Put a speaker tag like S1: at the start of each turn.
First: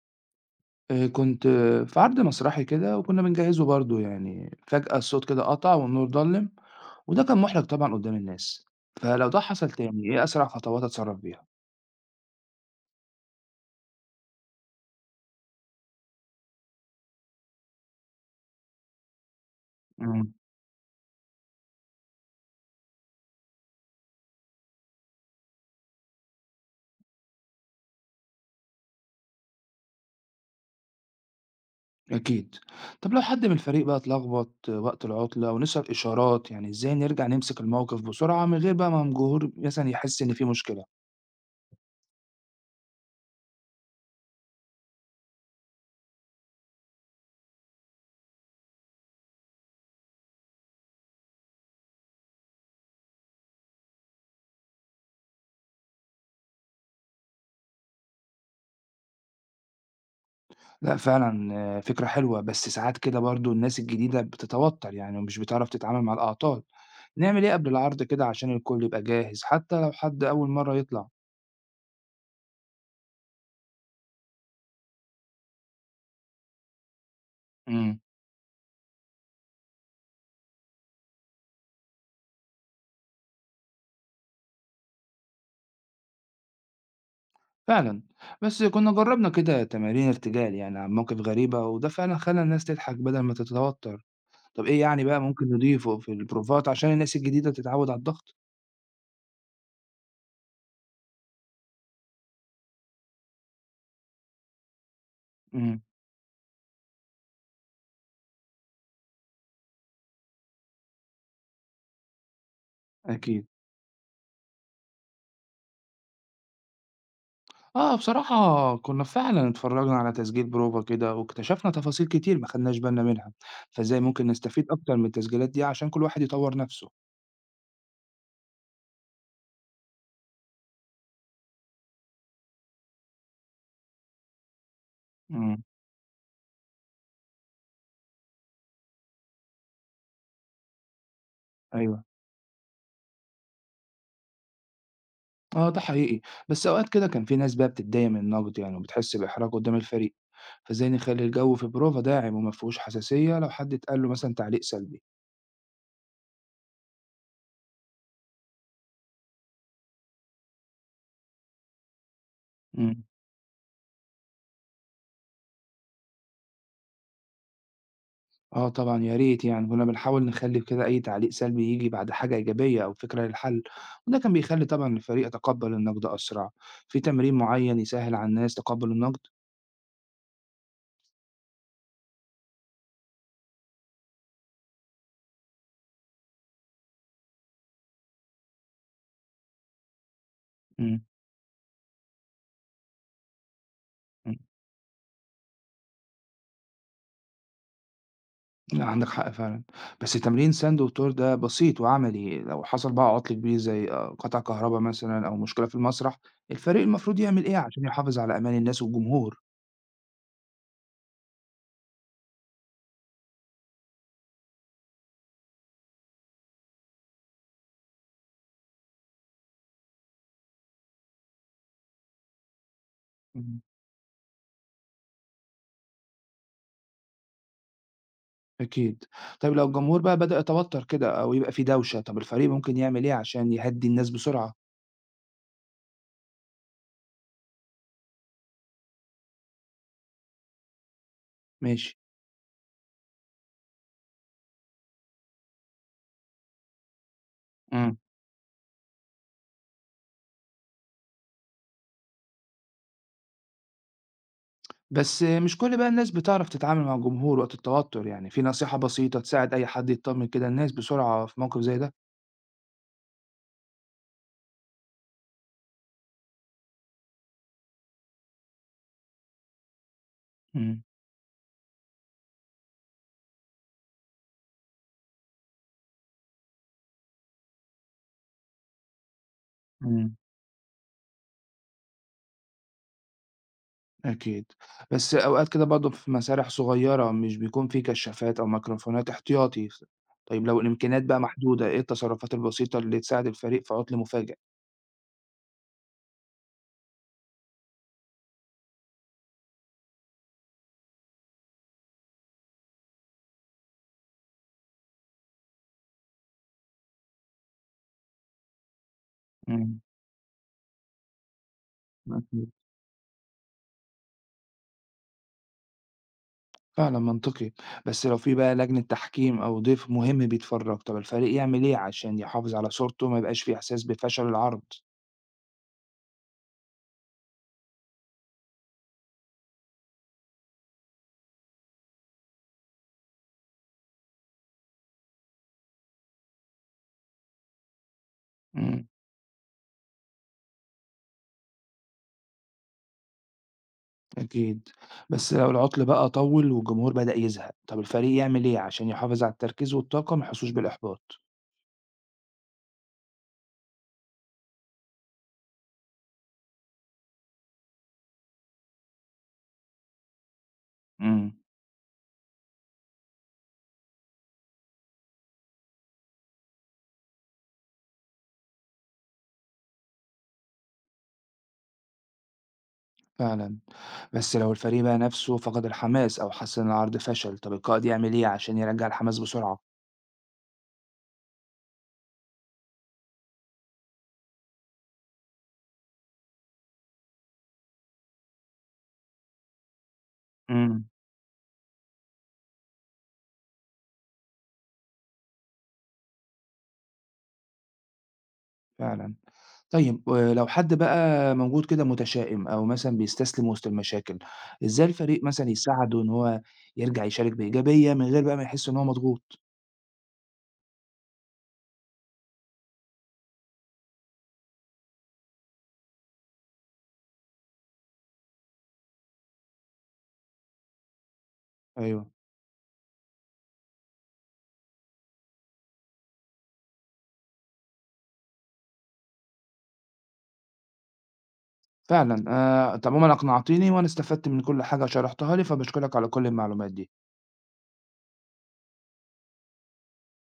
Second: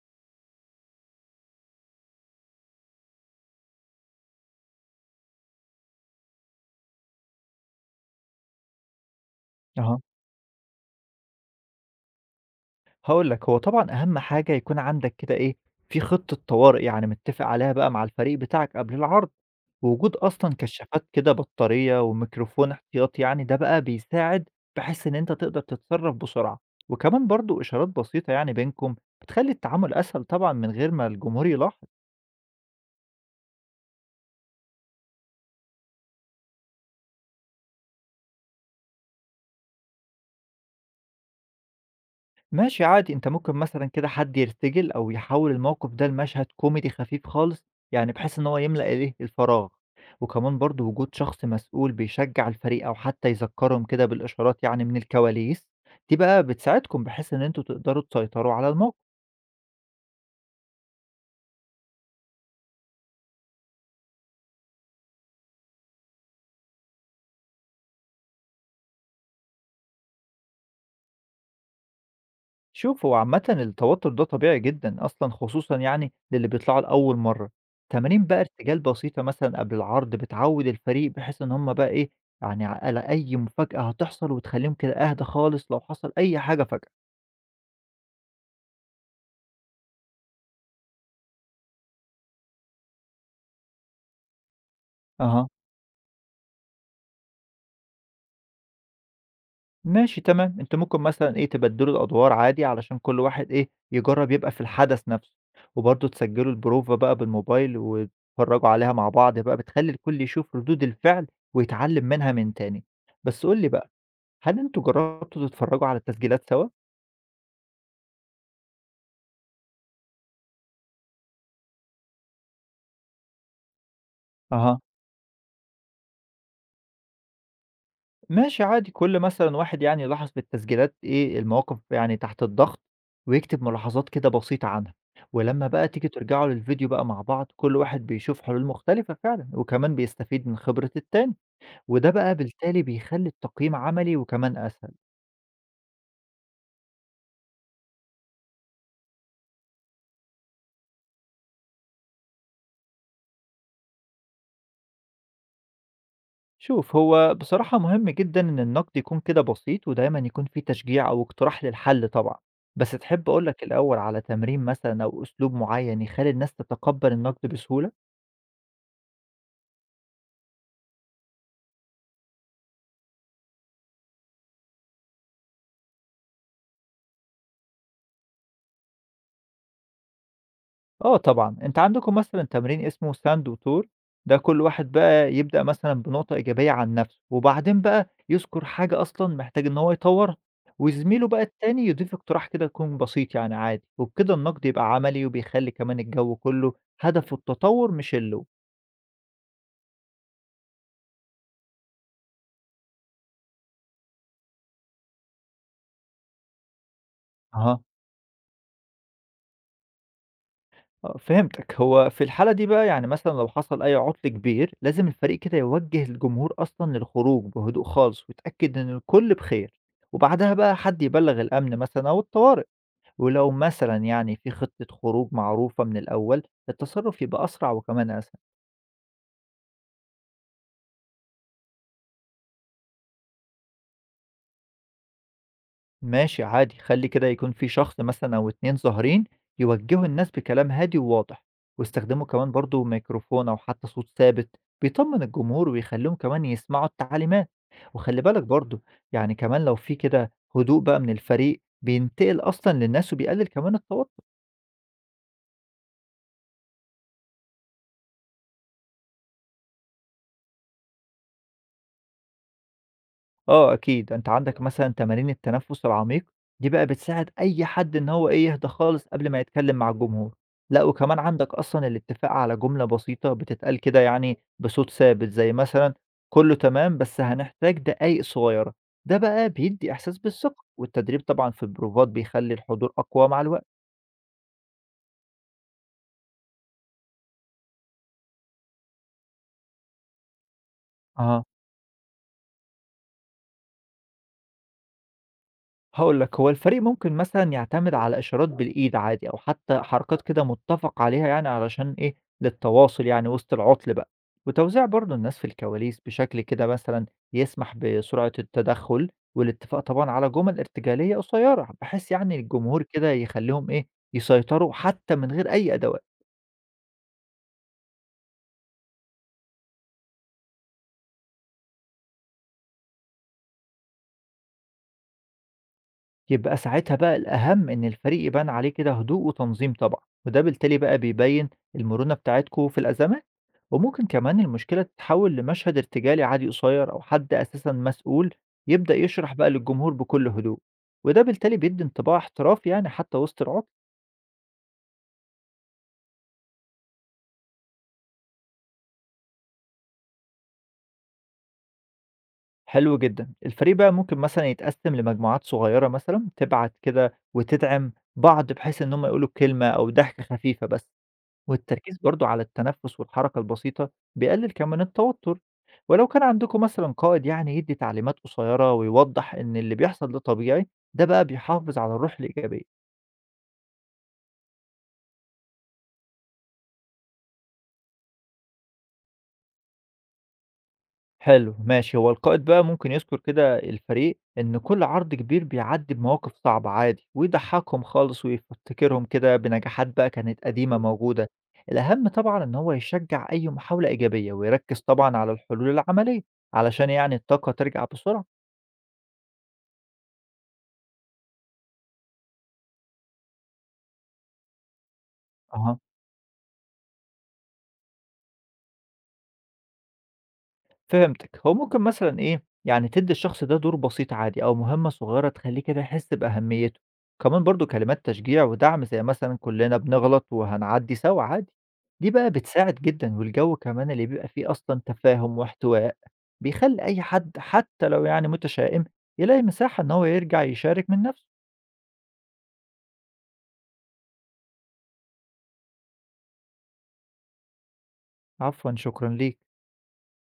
S1: كنت في عرض مسرحي كده وكُنّا بنجهّزه برضه يعني، فجأة الصوت كده قطع والنور ضلِّم، وده كان مُحرِج طبعًا قُدّام الناس، فلو ده حصل
S2: أها،
S1: تاني إيه أسرع خطوات أتصرّف بيها؟
S2: هاقول لك، هو طبعًا أهم حاجة يكون عندك كده إيه، في خطة طوارئ يعني متّفق عليها بقى مع الفريق بتاعك قبل العرض، ووجود
S1: إمم،
S2: أصلًا كشّافات كده بطارية وميكروفون احتياطي يعني ده بقى بيساعد بحيث إن أنت تقدر تتصرّف بسرعة، وكمان برضه إشارات بسيطة يعني بينكم بتخلّي التعامل أسهل طبعًا من غير ما الجمهور يلاحظ.
S1: أكيد. طَب لو حد من الفريق بقى اتلخبط وقت العُطلة ونسي الإشارات، يعني إزاي نرجع نمسك الموقف بسرعة من غير بقى ما الجمهور مثلًا يحس إن في مشكلة؟
S2: ماشي عادي، أنت ممكن مثلًا كده حد يرتجل أو يحوّل الموقف ده لمشهد كوميدي خفيف خالص، يعني بحيث إن هو يملأ إيه، الفراغ. وكمان برضه وجود شخص مسؤول بيشجّع الفريق أو حتى يذكّرهم كده بالإشارات يعني من الكواليس، دي بقى بتساعدكم بحيث إن أنتم تقدروا تسيطروا على الموقف.
S1: لأ فعلًا فكرة حلوة، بس ساعات كده برضه الناس الجديدة بتتوتّر يعني ومش بتعرف تتعامل مع الأعطال. نعمل إيه قبل العرض كده عشان الكل يبقى جاهز حتى لو حد أول مرة يطلع؟
S2: شوف هو عامة التوتر ده طبيعي جدا أصلا خصوصا يعني للي بيطلعوا لأول مرة.
S1: امم،
S2: تمارين بقى ارتجال بسيطة مثلا قبل العرض بتعود الفريق بحيث إن هما بقى إيه يعني على أي مفاجأة هتحصل وتخليهم كده أهدى خالص لو حصل أي حاجة فجأة.
S1: فعلا. بس كنا جربنا كده تمارين ارتجال يعني عن مواقف غريبة وده فعلا خلى الناس تضحك بدل ما تتوتر. طب إيه يعني بقى
S2: أها،
S1: ممكن نضيفه في البروفات عشان الناس الجديدة تتعود على الضغط؟
S2: ماشي تمام، أنت ممكن مثلا إيه تبدلوا الأدوار عادي علشان كل واحد إيه يجرب يبقى في الحدث نفسه،
S1: امم،
S2: وبرضه تسجلوا البروفة بقى بالموبايل وتتفرجوا عليها مع بعض بقى بتخلي الكل يشوف ردود الفعل ويتعلم منها من تاني. بس
S1: أكيد.
S2: قول لي بقى، هل أنتم جرّبتوا تتفرّجوا على التسجيلات سوا؟
S1: بصراحة كنا فعلا اتفرجنا على تسجيل بروفا كده واكتشفنا تفاصيل كتير ما خدناش بالنا منها، فإزاي ممكن نستفيد
S2: أها.
S1: أكتر من التسجيلات دي عشان كل واحد يطور نفسه؟
S2: ماشي عادي، كل مثلًا واحد يعني يلاحظ في التسجيلات إيه المواقف يعني تحت الضغط، ويكتب ملاحظات كده بسيطة عنها،
S1: امم،
S2: ولمّا بقى تيجي ترجعوا للفيديو بقى مع بعض، كل واحد بيشوف حلول مختلفة فعلًا، وكمان بيستفيد من خبرة التاني،
S1: أيوه.
S2: وده بقى بالتالي بيخلّي التقييم عملي وكمان أسهل.
S1: آه، ده حقيقي، بس أوقات كده كان في ناس بقى بتتضايق من النقد يعني وبتحس بإحراج قدام الفريق، فإزاي نخلي الجو في بروفا داعم وما فيهوش حساسية لو حد اتقال له مثلا تعليق سلبي؟
S2: شوف هو بصراحة مهم جدا إن النقد يكون كده بسيط ودايما يكون فيه تشجيع أو اقتراح للحل طبعا. بس
S1: امم،
S2: تحب أقولك الأول على تمرين مثلا أو أسلوب معين يخلي الناس تتقبل النقد بسهولة؟
S1: آه طبعا، يا ريت يعني كنا بنحاول نخلي كده أي تعليق سلبي يجي بعد حاجة إيجابية أو فكرة للحل، وده كان بيخلي طبعا الفريق يتقبل النقد أسرع، في تمرين معين يسهل على الناس تقبل النقد؟
S2: آه طبعا، أنت عندكم مثلا تمرين اسمه ساند وتور، ده كل واحد بقى يبدأ مثلا بنقطة إيجابية عن نفسه وبعدين بقى يذكر حاجة أصلا محتاج إن هو يطورها،
S1: امم،
S2: وزميله بقى التاني يضيف اقتراح كده يكون بسيط يعني عادي، وبكده
S1: إمم.
S2: النقد يبقى عملي وبيخلي كمان الجو كله هدفه التطور مش اللوم.
S1: لأ، عندك حق فعلًا، بس تمرين ساند وتور ده بسيط وعملي، لو حصل بقى عطل كبير زي قطع كهربا مثلًا أو مشكلة في المسرح، الفريق المفروض يعمل إيه
S2: أها.
S1: عشان يحافظ على أمان الناس والجمهور؟
S2: آه، فهمتك. هو في الحالة دي بقى يعني مثلًا لو حصل أي عُطْل كبير، لازم الفريق كده يوجّه الجمهور أصلًا للخروج بهدوء خالص ويتأكد إن الكل بخير، وبعدها بقى حد يبلّغ الأمن مثلًا أو الطوارئ، ولو
S1: إمم.
S2: مثلًا يعني في خطة خروج معروفة من الأول، التصرُّف يبقى أسرع وكمان أسهل.
S1: أكيد. طيب لو الجمهور بقى بدأ يتوتر كده أو يبقى في دوشة، طب الفريق ممكن يعمل إيه عشان يهدّي الناس بسرعة؟
S2: ماشي عادي، خلي كده يكون في شخص مثلا أو اتنين ظاهرين يوجهوا الناس بكلام هادي وواضح،
S1: ماشي.
S2: واستخدموا كمان برضو ميكروفون أو حتى صوت ثابت بيطمن الجمهور ويخليهم كمان يسمعوا التعليمات.
S1: إمم.
S2: وخلي بالك برضو يعني كمان لو في كده هدوء بقى من الفريق بينتقل أصلا للناس وبيقلل كمان التوتر.
S1: بس مش كل بقى الناس بتعرف تتعامل مع الجمهور وقت التوتر، يعني في نصيحة بسيطة تساعد أي حد يطمن كده الناس بسرعة في موقف زي ده؟
S2: آه أكيد، أنت عندك مثلًا تمارين التنفس العميق، دي بقى بتساعد أي حد إن هو إيه، يهدى خالص قبل ما يتكلم مع الجمهور.
S1: إمم.
S2: لأ وكمان عندك أصلًا الاتفاق على جملة بسيطة بتتقال كده يعني بصوت ثابت، زي مثلًا كله تمام بس هنحتاج دقايق صغيرة، ده بقى بيدي
S1: إمم.
S2: إحساس بالثقة، والتدريب طبعًا في البروفات بيخلي الحضور أقوى مع الوقت.
S1: أكيد. بس أوقات كده برضه في مسارح صغيرة مش بيكون في كشافات أو ميكروفونات احتياطي، طيب لو الإمكانيات بقى
S2: أها.
S1: محدودة، إيه التصرفات البسيطة اللي تساعد الفريق في عُطْل مفاجئ؟
S2: هاقول لك، هو الفريق ممكن مثلًا يعتمد على إشارات بالإيد عادي أو حتى حركات كده مُتّفق عليها يعني علشان إيه، للتواصل يعني وسط العُطل بقى، وتوزيع برضه الناس في الكواليس بشكل كده مثلًا يسمح بسرعة التدخُّل، والاتفاق
S1: إمم،
S2: طبعًا على جُمل ارتجالية قصيّرة، بحيث يعني
S1: أكيد.
S2: الجمهور كده يخلّيهم إيه، يسيطروا حتى من غير أي أدوات.
S1: فعلًا منطقي، بس لو في بقى لجنة تحكيم أو ضيف مهم بيتفرّج، طب الفريق يعمل إيه عشان يحافظ على صورته وما يبقاش في إحساس بفشل العرض؟
S2: يبقى ساعتها بقى الأهم إن الفريق يبان عليه كده هدوء وتنظيم طبعًا، وده بالتالي بقى بيبين المرونة بتاعتكم في الأزمات، وممكن كمان المشكلة تتحول لمشهد ارتجالي عادي قصير أو حد أساسًا مسؤول
S1: إمم،
S2: يبدأ يشرح بقى للجمهور بكل هدوء، وده بالتالي بيدي انطباع احترافي يعني حتى وسط العطل.
S1: أكيد. بس لو العُطْل بقى طوِّل والجمهور بدأ يزهق، طب الفريق يعمل إيه عشان يحافظ على التركيز والطاقة وما يحسّوش بالإحباط؟
S2: حلو جدًا، الفريق بقى ممكن مثلًا يتقسم لمجموعات صغيرة مثلًا تبعت كده وتدعم بعض بحيث إن هم يقولوا كلمة أو ضحكة خفيفة بس.
S1: إمم.
S2: والتركيز برضو على التنفس والحركة البسيطة بيقلل كمان التوتر، ولو كان عندكم مثلا قائد يعني يدي تعليمات قصيرة ويوضح إن اللي بيحصل ده طبيعي، ده بقى بيحافظ على الروح الإيجابية.
S1: فعلًا. بس لو الفريق بقى نَفْسه فقد الحماس أو حس إن العرض فشل، طَب القائد يعمل إيه عشان يرجّع الحماس بسرعة؟
S2: حلو ماشي، هو القائد بقى ممكن يذكر كده الفريق إن كل عرض كبير بيعدي بمواقف صعبة عادي، ويضحكهم خالص ويفتكرهم كده بنجاحات بقى كانت قديمة
S1: إمم،
S2: موجودة. الأهم طبعا إن هو يشجع أي محاولة إيجابية ويركز طبعا على الحلول العملية علشان يعني الطاقة ترجع بسرعة.
S1: فعلًا. طيب ولو حد بقى موجود كده متشائم أو مثلًا بيستسلم وسط المشاكل، إزاي الفريق مثلًا
S2: أها،
S1: يساعده إن هو يرجع يشارك بإيجابية من غير بقى ما يحس إن هو مضغوط؟
S2: فهمتِك، هو ممكن مثلًا إيه، يعني تدّي الشخص ده دور بسيط عادي أو مهمة صغيرة تخلّيه كده يحس بأهميته، كمان برضه كلمات تشجيع ودعم زي مثلًا كلنا بنغلط وهنعدّي سوا عادي،
S1: أيوه،
S2: دي بقى بتساعد جدًا، والجو كمان اللي بيبقى فيه أصلًا تفاهم واحتواء، بيخلّي أي حد حتى لو يعني متشائم، يلاقي مساحة إن هو يرجع يشارك من نفسه.
S1: فعلًا. أنت عمومًا أقنعتني وأنا استفدت من كل حاجة شرحتها لي، فباشكرك على كل المعلومات دي.
S2: عفوًا، شكرًا ليك.